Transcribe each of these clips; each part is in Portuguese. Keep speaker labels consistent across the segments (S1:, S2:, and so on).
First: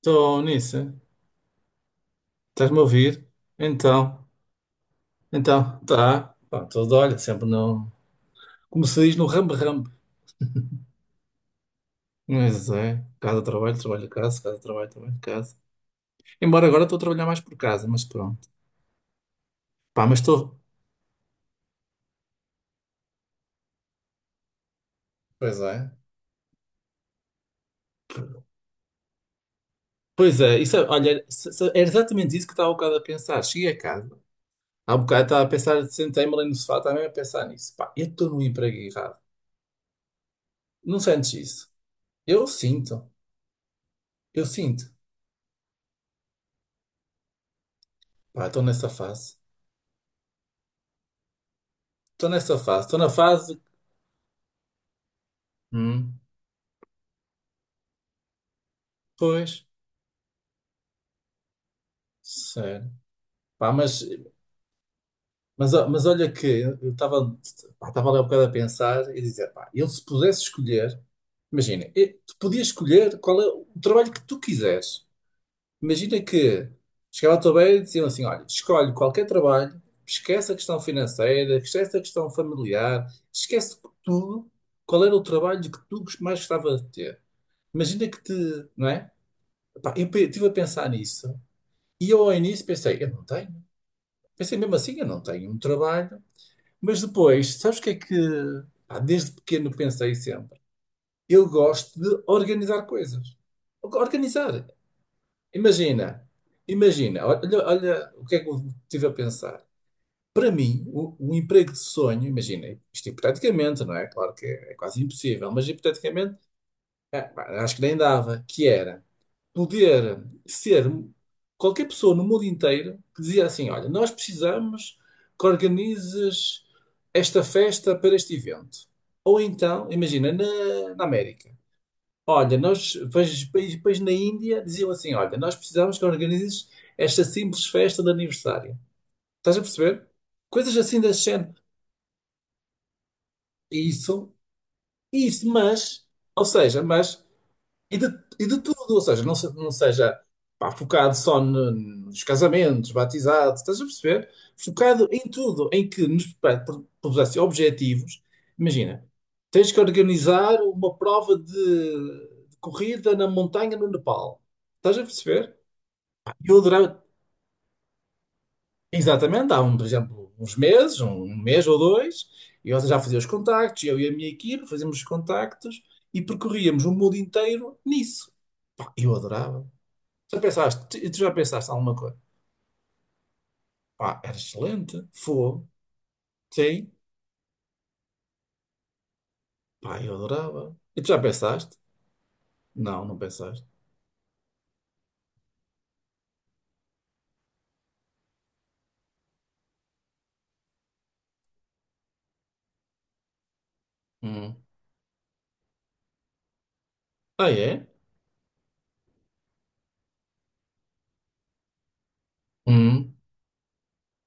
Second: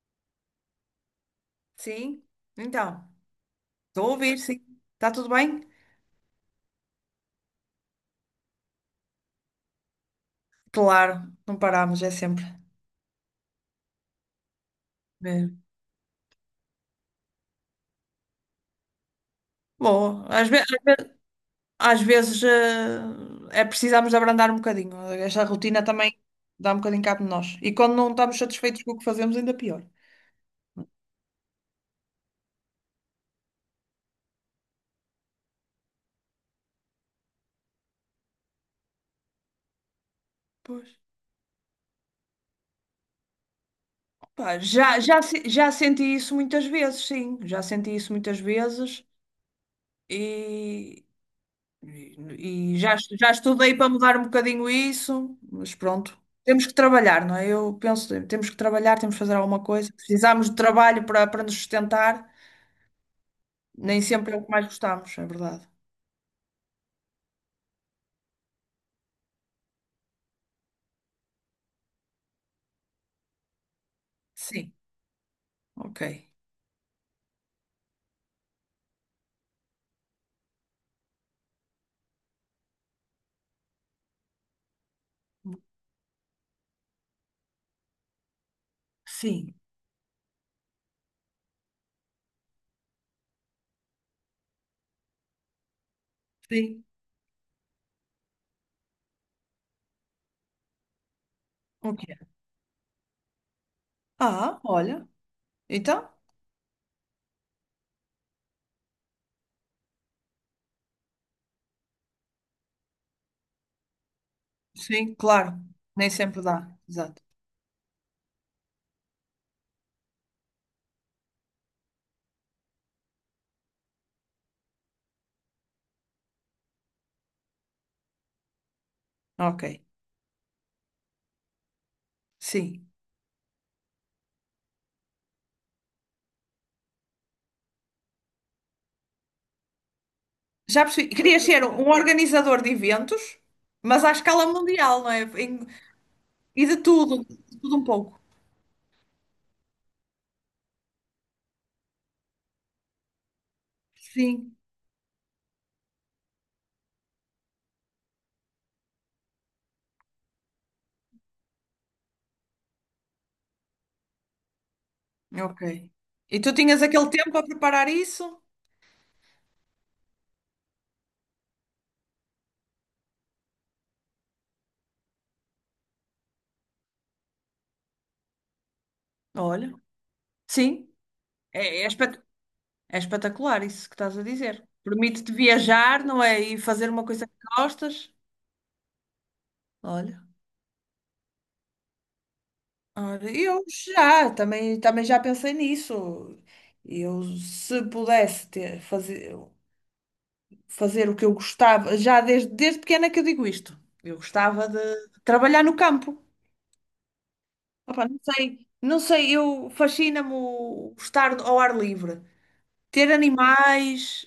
S1: Estou nisso.
S2: Sim,
S1: Estás-me a
S2: então,
S1: ouvir?
S2: estou a
S1: Então,
S2: ouvir, sim. Está tudo bem?
S1: então, tá. Pá, tudo, olha, sempre não. Como se diz no rambe-rambe.
S2: Claro, não paramos, é sempre.
S1: Mas é, casa, trabalho, trabalho, casa, casa, trabalho, trabalho, casa.
S2: Mesmo.
S1: Embora agora estou a trabalhar mais por casa, mas pronto. Pá, mas
S2: Bom,
S1: estou.
S2: às vezes, é precisamos de abrandar um bocadinho. Esta
S1: Pois
S2: rotina
S1: é.
S2: também dá um bocadinho cabo de nós. E quando não estamos satisfeitos com o que fazemos, ainda pior.
S1: Pois é, isso, olha, era exatamente isso que estava um bocado a pensar. Cheguei a casa, há um bocado estava a pensar, sentei-me ali no sofá, estava mesmo a pensar nisso. Pá, eu estou no emprego errado.
S2: Pois.
S1: Não sentes isso? Eu sinto, eu
S2: Pá,
S1: sinto.
S2: já, já, se- já senti isso muitas vezes, sim. Já senti isso muitas
S1: Pá, estou nessa
S2: vezes.
S1: fase.
S2: E,
S1: Estou nessa fase. Estou na
S2: Já
S1: fase.
S2: estudei para mudar um bocadinho isso, mas pronto.
S1: Hum.
S2: Temos que trabalhar, não é? Eu penso, temos que trabalhar, temos que fazer
S1: Pois,
S2: alguma coisa. Precisamos de trabalho para nos sustentar.
S1: sério. Pá,
S2: Nem
S1: mas,
S2: sempre é o que mais gostamos, é verdade.
S1: mas, mas olha que eu estava ali um bocado a pensar e dizer, pá, ele se pudesse escolher, imagina, tu podias escolher qual é o trabalho que tu
S2: Sim,
S1: quiseres.
S2: ok.
S1: Imagina que chegava à tua beira e diziam assim, olha, escolhe qualquer trabalho, esquece a questão financeira, esquece a questão familiar, esquece tudo, qual era o trabalho que tu mais gostava de ter. Imagina que te, não é?
S2: Sim,
S1: Pá, eu estive a pensar nisso. E eu ao início pensei, eu não tenho. Pensei mesmo assim, eu não tenho um trabalho.
S2: sim.
S1: Mas depois, sabes o que é que. Pá, desde pequeno pensei sempre. Eu gosto
S2: Ok.
S1: de organizar coisas.
S2: Ah,
S1: Organizar.
S2: olha. Então,
S1: Imagina, imagina, olha, olha o que é que eu estive a pensar. Para mim, o emprego de sonho, imagina, isto hipoteticamente, não é? Claro que é, é quase
S2: sim,
S1: impossível,
S2: claro.
S1: mas
S2: Nem
S1: hipoteticamente,
S2: sempre dá.
S1: é,
S2: Exato.
S1: pá, acho que nem dava, que era. Poder ser qualquer pessoa no mundo inteiro que dizia assim: olha, nós precisamos que organizes esta festa para este evento. Ou
S2: Ok.
S1: então, imagina, na, na América. Olha,
S2: Sim.
S1: nós, depois na Índia diziam assim: olha, nós precisamos que organizes esta simples festa de aniversário. Estás a perceber? Coisas
S2: Já
S1: assim
S2: percebi.
S1: desse
S2: Querias
S1: género.
S2: ser um organizador de eventos, mas à
S1: Isso,
S2: escala mundial, não é?
S1: isso,
S2: Em-
S1: mas, ou
S2: e
S1: seja, mas.
S2: de tudo um
S1: E de,
S2: pouco.
S1: e de tudo, ou seja, não, não seja, pá, focado só nos casamentos, batizados, estás a perceber?
S2: Sim.
S1: Focado em tudo, em que nos propusesse objetivos. Imagina, tens que organizar uma prova de, corrida na montanha no Nepal. Estás a perceber?
S2: Ok.
S1: Pá,
S2: E tu
S1: eu
S2: tinhas
S1: adorava,
S2: aquele tempo a preparar isso?
S1: exatamente, há um, por exemplo, uns meses, um mês ou dois, eu já fazia os contactos, eu e a minha equipe fazíamos os contactos e percorríamos o mundo inteiro nisso. Pá, eu adorava.
S2: Olha,
S1: Já
S2: sim,
S1: pensaste, e tu já pensaste
S2: é, é
S1: alguma coisa?
S2: espet- é espetacular isso que estás
S1: Pá,
S2: a
S1: era
S2: dizer.
S1: excelente,
S2: Permite-te
S1: fogo,
S2: viajar, não é? E fazer
S1: sim,
S2: uma coisa que gostas.
S1: pá, eu
S2: Olha,
S1: adorava. E tu já pensaste? Não, não
S2: olha, eu
S1: pensaste.
S2: já, também já pensei nisso. Eu, se pudesse ter, fazer, fazer o que eu gostava, desde pequena que eu digo isto. Eu
S1: Hum.
S2: gostava de trabalhar no campo.
S1: Ah, é?
S2: Opa, não sei, eu fascina-me o estar ao ar livre. Ter
S1: Hum.
S2: animais,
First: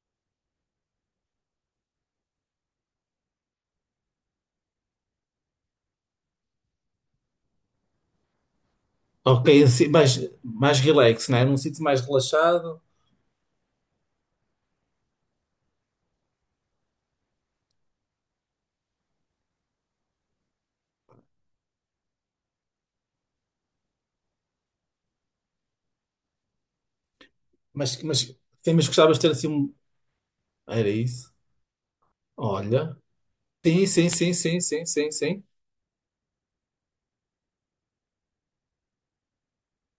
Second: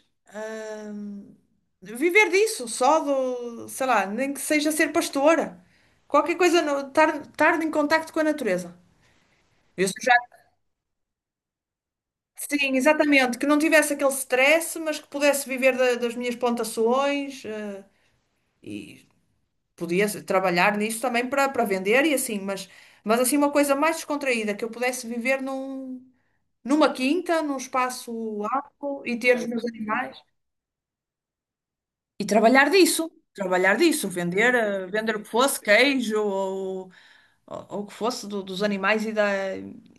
S2: hum, viver disso, só do, sei lá, nem que seja ser pastora, qualquer coisa, no- estar em contacto com a natureza.
S1: Ok, assim,
S2: Eu sou já,
S1: mais relax, né? Num sítio mais
S2: sim,
S1: relaxado,
S2: exatamente, que não tivesse aquele stress, mas que pudesse viver da- das minhas plantações, e podia trabalhar nisso também para vender e assim, mas assim uma coisa mais descontraída, que eu pudesse viver num, numa quinta, num espaço
S1: sim, mas
S2: amplo
S1: gostavas
S2: e
S1: de ter
S2: ter os
S1: assim
S2: meus
S1: um.
S2: animais.
S1: Era isso?
S2: E
S1: Olha.
S2: trabalhar
S1: Sim,
S2: disso,
S1: sim, sim,
S2: vender,
S1: sim, sim, sim,
S2: vender o que
S1: sim.
S2: fosse, queijo ou, ou o que fosse do- dos animais e, da,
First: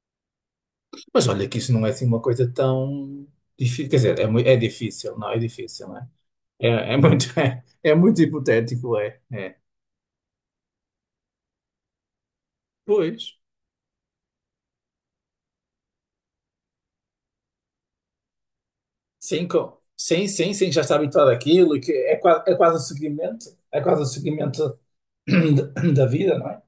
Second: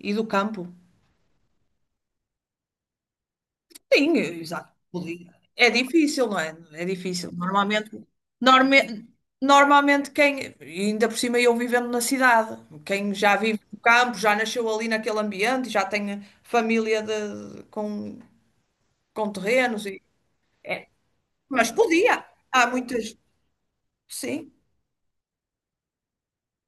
S2: e do campo.
S1: Mas olha que isso não é assim uma coisa tão difícil. Quer
S2: Sim,
S1: dizer, é, é
S2: exato.
S1: difícil, não,
S2: Podia.
S1: é
S2: É
S1: difícil, não É,
S2: difícil, não é? É
S1: É, é muito,
S2: difícil.
S1: é,
S2: Normalmente,
S1: é muito hipotético,
S2: norme,
S1: é.
S2: normalmente quem, e ainda por cima eu vivendo na cidade, quem
S1: Pois.
S2: já vive no campo, já nasceu ali naquele ambiente, já tem família de- com
S1: Sim,
S2: terrenos, e,
S1: sim, sim, sim, já está habituado
S2: mas
S1: àquilo, que é,
S2: podia.
S1: é
S2: Há
S1: quase um
S2: muitas,
S1: seguimento, é quase um
S2: sim.
S1: seguimento da vida, não é?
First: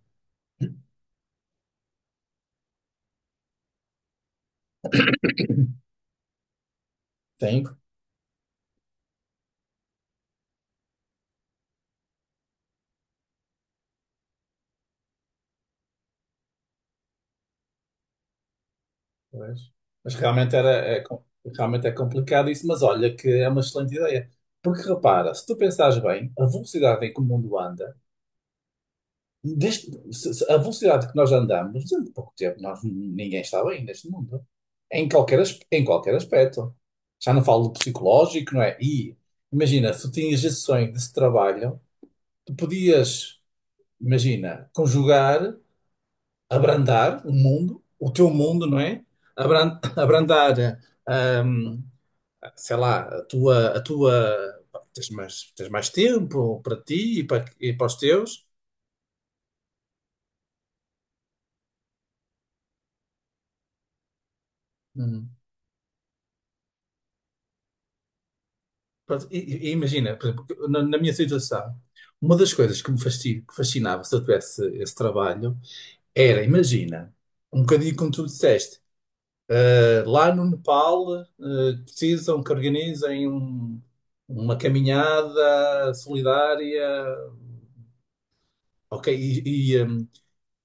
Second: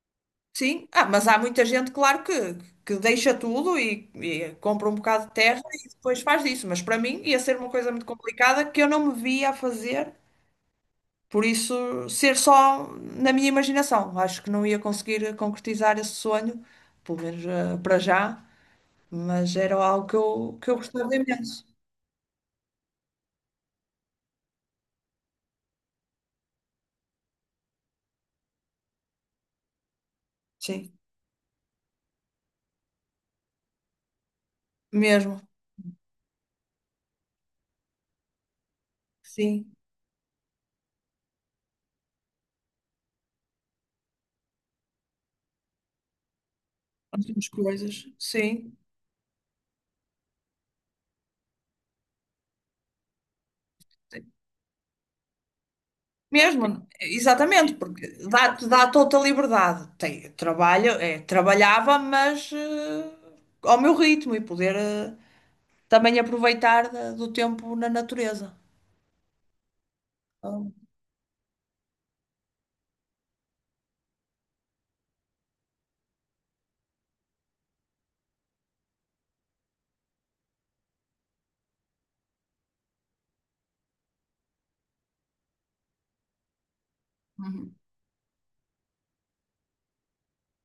S2: Sim, ah, mas há muita gente, claro, que deixa tudo e compra um bocado de terra e depois faz disso. Mas para mim ia ser
S1: Sim,
S2: uma coisa muito complicada que eu não me via a fazer, por isso ser só na minha imaginação. Acho que não ia conseguir concretizar esse sonho, pelo menos para já, mas
S1: pois.
S2: era algo
S1: Mas realmente
S2: que
S1: era,
S2: eu
S1: é,
S2: gostava imenso.
S1: realmente é complicado isso, mas olha que é uma excelente ideia. Porque repara, se tu pensares bem, a velocidade em que o mundo anda, desde, a
S2: Sim,
S1: velocidade que nós andamos, durante pouco tempo, nós, ninguém está bem neste mundo. Em qualquer,
S2: mesmo,
S1: em qualquer aspecto. Já não falo do psicológico, não é? E
S2: sim.
S1: imagina, se tu tinhas gestões sonho desse trabalho. Tu podias, imagina, conjugar, abrandar
S2: Nós
S1: o
S2: temos
S1: mundo,
S2: coisas,
S1: o teu mundo,
S2: sim.
S1: não é? Abrandar, hum, sei lá, a tua, tens mais tempo para
S2: Mesmo,
S1: ti e
S2: exatamente,
S1: para os
S2: porque
S1: teus.
S2: dá-te dá toda a liberdade. Tem, trabalho, é, trabalhava, mas ao meu ritmo e poder
S1: Hum.
S2: também aproveitar da- do tempo na natureza.
S1: Pronto. E imagina, por exemplo, que
S2: Então,
S1: na, na minha situação, uma das coisas que me que fascinava se eu tivesse esse trabalho era, imagina, um bocadinho como tu disseste. Lá no Nepal, precisam que organizem uma caminhada solidária,
S2: uhum,
S1: ok,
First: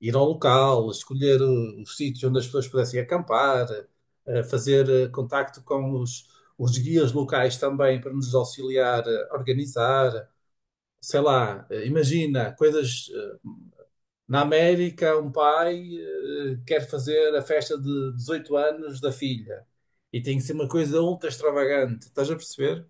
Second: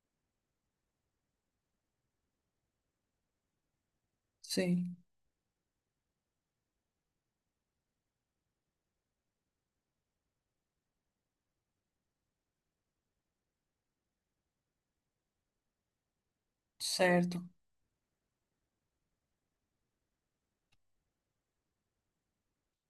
S1: ir ao local, escolher os sítios onde as pessoas pudessem acampar, fazer
S2: sim,
S1: contacto com os guias locais também para nos auxiliar a organizar, sei lá, imagina coisas. Na América, um pai quer fazer a
S2: certo.
S1: festa de 18 anos da filha e tem que ser uma coisa ultra extravagante, estás a perceber?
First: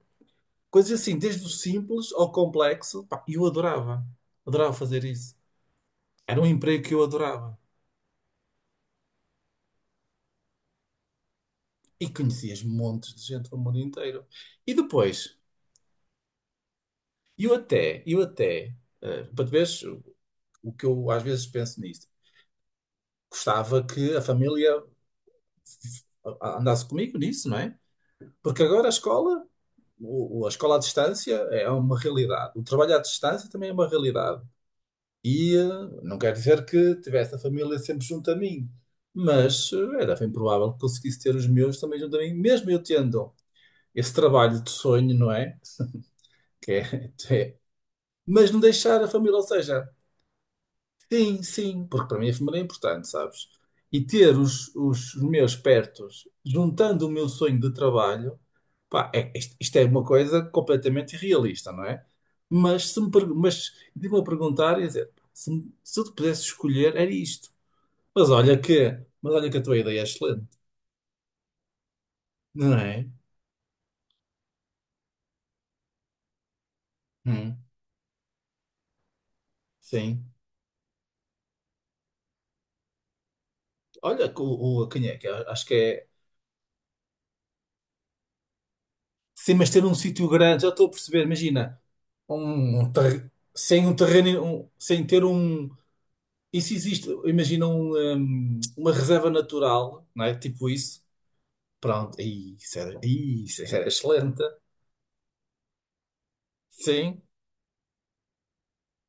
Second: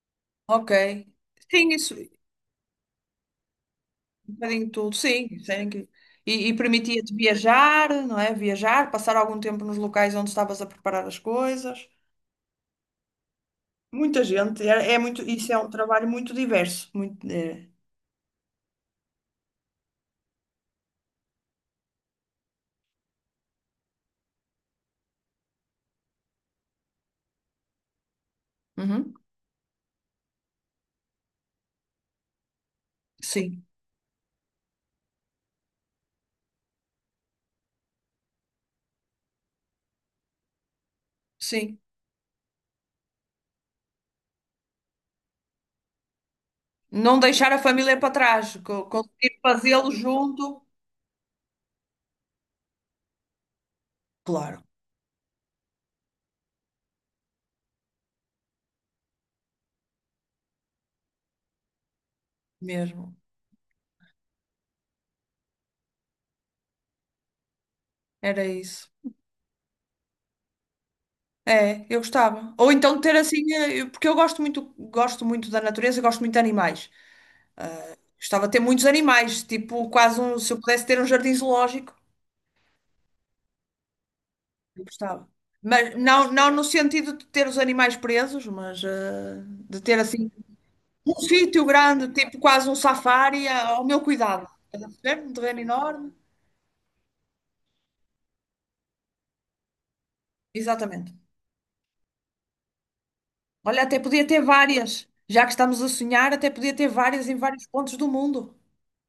S2: Ok.
S1: Coisas assim, desde o
S2: Sim, isso, um
S1: simples ao complexo. Pá, eu adorava,
S2: bocadinho
S1: adorava
S2: tudo,
S1: fazer
S2: sim.
S1: isso.
S2: Isso é incrível.
S1: Era um
S2: E
S1: emprego que eu
S2: permitia-te
S1: adorava.
S2: viajar, não é? Viajar, passar algum tempo nos locais onde estavas a preparar as coisas.
S1: E conhecias montes de gente do mundo
S2: Muita
S1: inteiro.
S2: gente,
S1: E
S2: é, é muito,
S1: depois,
S2: isso é um trabalho muito diverso, muito, é.
S1: eu até, para tu veres o que eu às vezes penso nisto, gostava que a família f- andasse comigo nisso, não é? Porque agora a
S2: Uhum,
S1: escola. A escola à distância é uma realidade. O trabalho à distância
S2: sim.
S1: também é uma realidade. E não quer dizer que tivesse a família sempre junto a mim, mas era bem provável que conseguisse ter os meus
S2: Sim.
S1: também junto a mim, mesmo eu tendo esse trabalho de sonho, não é? Que é,
S2: Não deixar a família para
S1: mas
S2: trás,
S1: não
S2: co-
S1: deixar a família,
S2: conseguir
S1: ou seja.
S2: fazê-lo junto.
S1: Sim, sim, porque para mim a família é importante, sabes? E ter
S2: Claro,
S1: os meus pertos, juntando o meu sonho de trabalho, pá, é, isto é uma coisa completamente irrealista, não é? Mas se me,
S2: mesmo.
S1: mas de me a perguntar, ia dizer, se eu te pudesse escolher, era isto. Mas
S2: Era
S1: olha
S2: isso.
S1: que, mas olha que, a tua ideia é excelente,
S2: É, eu gostava. Ou
S1: não
S2: então
S1: é?
S2: ter assim, eu- porque eu gosto muito da natureza, gosto muito de animais.
S1: Hum,
S2: Gostava de ter muitos animais, tipo quase
S1: sim.
S2: um, se eu pudesse ter um jardim zoológico,
S1: Olha, que o,
S2: eu
S1: quem é que
S2: gostava.
S1: é? Acho que
S2: Mas
S1: é.
S2: não, não no sentido de ter os animais presos, mas
S1: Sim, mas
S2: de
S1: ter um
S2: ter
S1: sítio
S2: assim
S1: grande, já estou a
S2: um
S1: perceber,
S2: sítio
S1: imagina,
S2: grande, tipo quase um safari, a- ao
S1: sem um
S2: meu
S1: terreno,
S2: cuidado. Estás a
S1: sem
S2: perceber?
S1: ter
S2: Um terreno
S1: um.
S2: enorme.
S1: Isso existe, imagina uma reserva natural, não é? Tipo isso.
S2: Exatamente.
S1: Pronto, aí, isso
S2: Olha,
S1: era
S2: até podia
S1: excelente.
S2: ter várias. Já que estamos a sonhar, até podia ter
S1: Sim,
S2: várias em vários pontos do mundo.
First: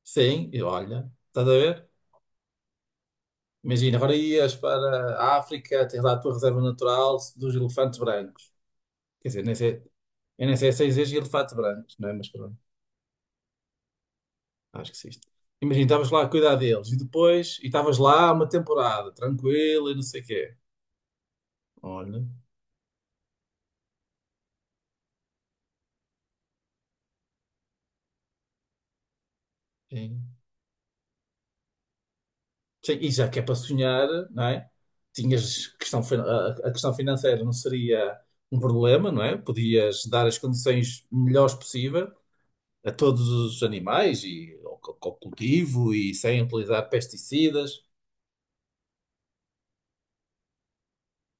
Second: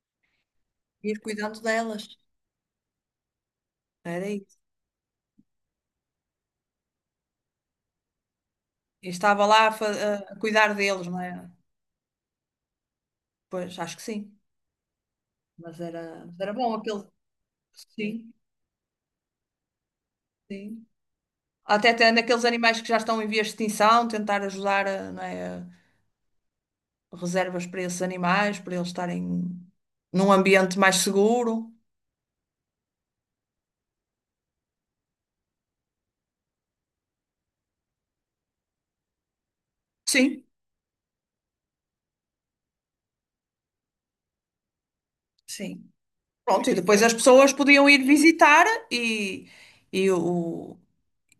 S1: sim, e olha,
S2: Ir
S1: estás a
S2: cuidando
S1: ver?
S2: delas.
S1: Imagina, agora
S2: Era
S1: ias
S2: isso.
S1: para a África, tens lá a tua reserva natural dos elefantes brancos.
S2: Eu
S1: Quer dizer,
S2: estava
S1: nem
S2: lá a,
S1: sei,
S2: fa- a
S1: eu nem sei
S2: cuidar
S1: se
S2: deles,
S1: existe
S2: não é?
S1: elefante branco, não é? Mas pronto.
S2: Pois, acho que sim.
S1: Acho que sim. Imagina, estavas lá a
S2: Mas era
S1: cuidar
S2: bom
S1: deles e
S2: aquele.
S1: depois, e estavas lá
S2: Sim,
S1: uma temporada, tranquilo e não sei o quê.
S2: sim. Até tendo
S1: Olha,
S2: aqueles animais que já estão em vias de extinção, tentar ajudar, a, não é, a reservas para esses animais, para eles estarem
S1: sim.
S2: num ambiente mais seguro.
S1: Sim, e já que é para sonhar, não é? Tinhas questão, a questão financeira não seria um problema, não é? Podias dar as
S2: Sim.
S1: condições melhores possível a todos os animais e ao, ao
S2: Sim.
S1: cultivo e sem
S2: Pronto, e
S1: utilizar
S2: depois as pessoas
S1: pesticidas.
S2: podiam ir visitar e o,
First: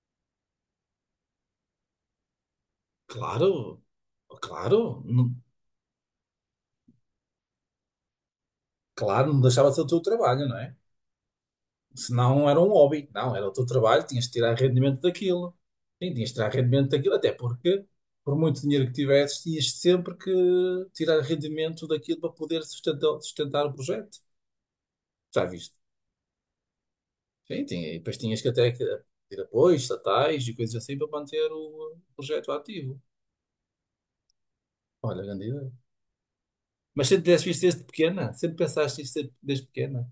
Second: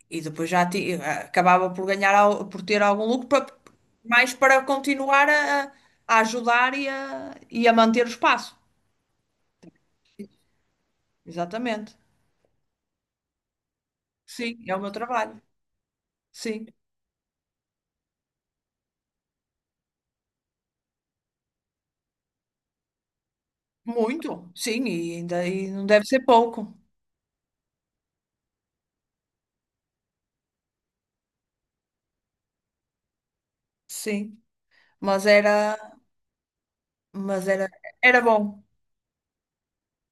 S2: e depois já ti- acabava por ganhar, al- por ter algum lucro, pa-
S1: Claro,
S2: mais para
S1: claro,
S2: continuar a ajudar e a manter o espaço.
S1: claro, não deixava de ser o teu trabalho, não é?
S2: Exatamente.
S1: Senão era um hobby. Não, era o teu trabalho, tinhas de tirar
S2: Sim, é o meu
S1: rendimento
S2: trabalho.
S1: daquilo. Sim, tinhas de tirar
S2: Sim,
S1: rendimento daquilo, até porque, por muito dinheiro que tivesses, tinhas sempre que tirar rendimento daquilo para poder sustentar, sustentar o projeto.
S2: muito. Sim, e
S1: Já
S2: ainda e
S1: viste?
S2: não deve ser pouco.
S1: Sim, tinha, e depois tinhas que até que ter apoios estatais e coisas assim para manter o projeto ativo.
S2: Sim,
S1: Olha,
S2: mas
S1: grande ideia.
S2: era,
S1: Mas sempre tivesse
S2: mas
S1: visto
S2: era,
S1: desde
S2: era
S1: pequena, sempre
S2: bom.
S1: pensaste isto desde pequena.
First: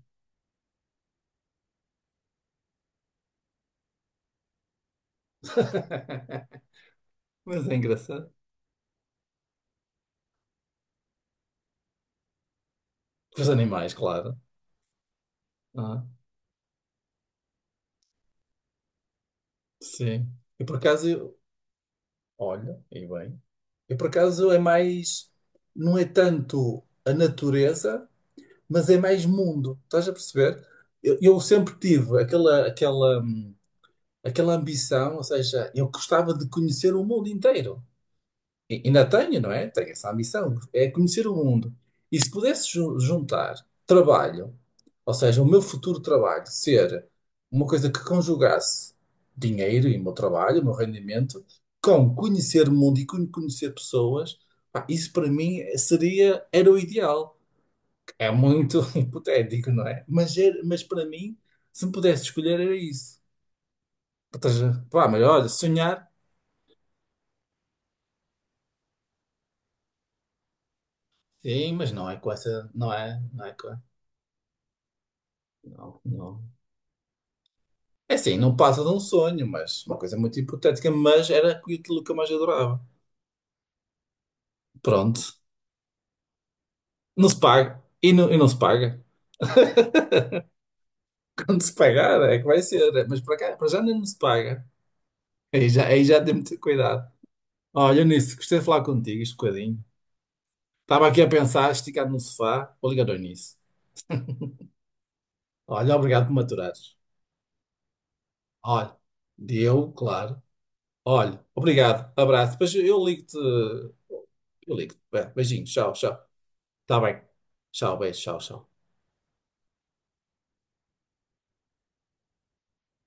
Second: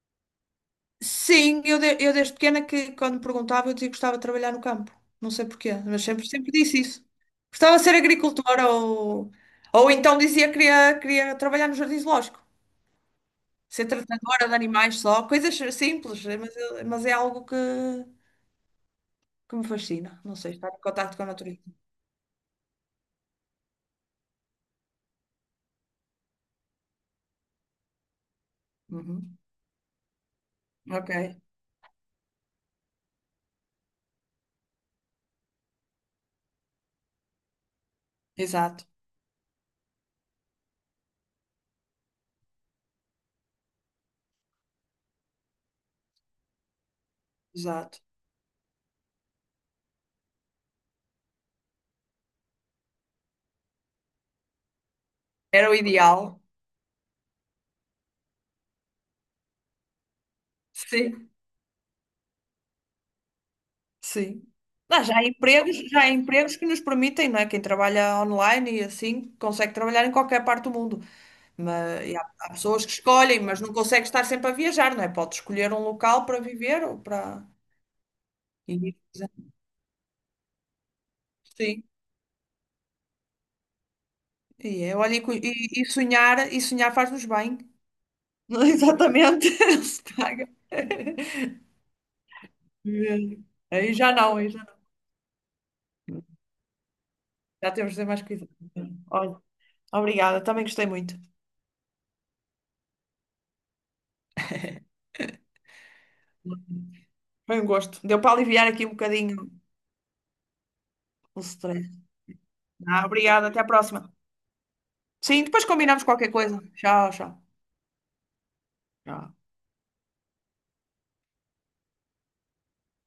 S2: Sim, eu, de- eu desde pequena que quando me perguntava eu dizia que gostava de trabalhar no campo. Não sei porquê, mas sempre, sempre disse isso.
S1: Mas é
S2: Gostava de ser
S1: engraçado.
S2: agricultora ou então dizia que queria, queria trabalhar no jardim zoológico.
S1: Com os
S2: Ser
S1: animais, claro.
S2: tratadora de animais só, coisas
S1: Ah,
S2: simples, mas, eu- mas é algo que me fascina.
S1: sim.
S2: Não sei,
S1: E
S2: estar
S1: por
S2: em
S1: acaso,
S2: contato com a natureza.
S1: olha, e bem, e por acaso é mais, não é tanto a natureza, mas é mais
S2: Uhum.
S1: mundo. Estás a perceber?
S2: Ok,
S1: Eu sempre tive aquela, aquela, aquela ambição, ou seja, eu gostava de conhecer o mundo inteiro.
S2: exato,
S1: Ainda tenho, não é? Tenho essa ambição, é conhecer o mundo. E se pudesse juntar trabalho, ou seja, o meu futuro trabalho, ser uma coisa que
S2: exato.
S1: conjugasse dinheiro e o meu trabalho, o meu rendimento, com conhecer o mundo e conhecer pessoas, pá, isso para mim
S2: Era o ideal.
S1: seria, era o ideal. É muito hipotético, não é? Mas, mas para
S2: Sim.
S1: mim, se me pudesse escolher, era isso. Ou
S2: Sim.
S1: seja,
S2: Ah,
S1: pá, mas olha,
S2: já
S1: sonhar,
S2: há empregos que nos permitem, não é? Quem trabalha online e assim consegue trabalhar em qualquer parte do mundo.
S1: sim, mas
S2: Mas,
S1: não
S2: e
S1: é
S2: há,
S1: com
S2: há
S1: essa,
S2: pessoas
S1: não
S2: que
S1: é,
S2: escolhem,
S1: não é
S2: mas não
S1: com,
S2: consegue estar sempre a viajar, não é? Pode escolher um
S1: não,
S2: local para
S1: não.
S2: viver ou para
S1: É assim, não
S2: e-
S1: passa de um sonho, mas uma coisa muito hipotética, mas era
S2: sim.
S1: aquilo que eu mais adorava.
S2: E, é, olha,
S1: Pronto.
S2: e, cu- e sonhar faz-nos
S1: Não se
S2: bem.
S1: paga. E não se
S2: Não,
S1: paga.
S2: exatamente. Não se paga.
S1: Quando se pagar é que vai ser. Mas para
S2: Mesmo.
S1: cá, para já ainda não se
S2: Aí já
S1: paga. Aí
S2: não.
S1: já tem muito cuidado.
S2: Já temos de
S1: Olha,
S2: ter mais
S1: nisso,
S2: cuidado.
S1: gostei de falar contigo este
S2: Olha,
S1: bocadinho.
S2: obrigada, também gostei
S1: Estava
S2: muito.
S1: aqui a pensar, esticado no sofá, vou ligar ao nisso. Olha, obrigado por me aturares.
S2: Foi um gosto. Deu para aliviar aqui um
S1: Olha,
S2: bocadinho
S1: deu, claro.
S2: o
S1: Olha,
S2: stress.
S1: obrigado, abraço. Depois eu
S2: Ah,
S1: ligo-te.
S2: obrigada, até à próxima.
S1: Eu ligo-te. Bem,
S2: Sim,
S1: beijinho,
S2: depois
S1: tchau,
S2: combinamos
S1: tchau.
S2: qualquer coisa.
S1: Tá
S2: Tchau,
S1: bem.
S2: tchau.
S1: Tchau, beijo, tchau, tchau.
S2: Tchau.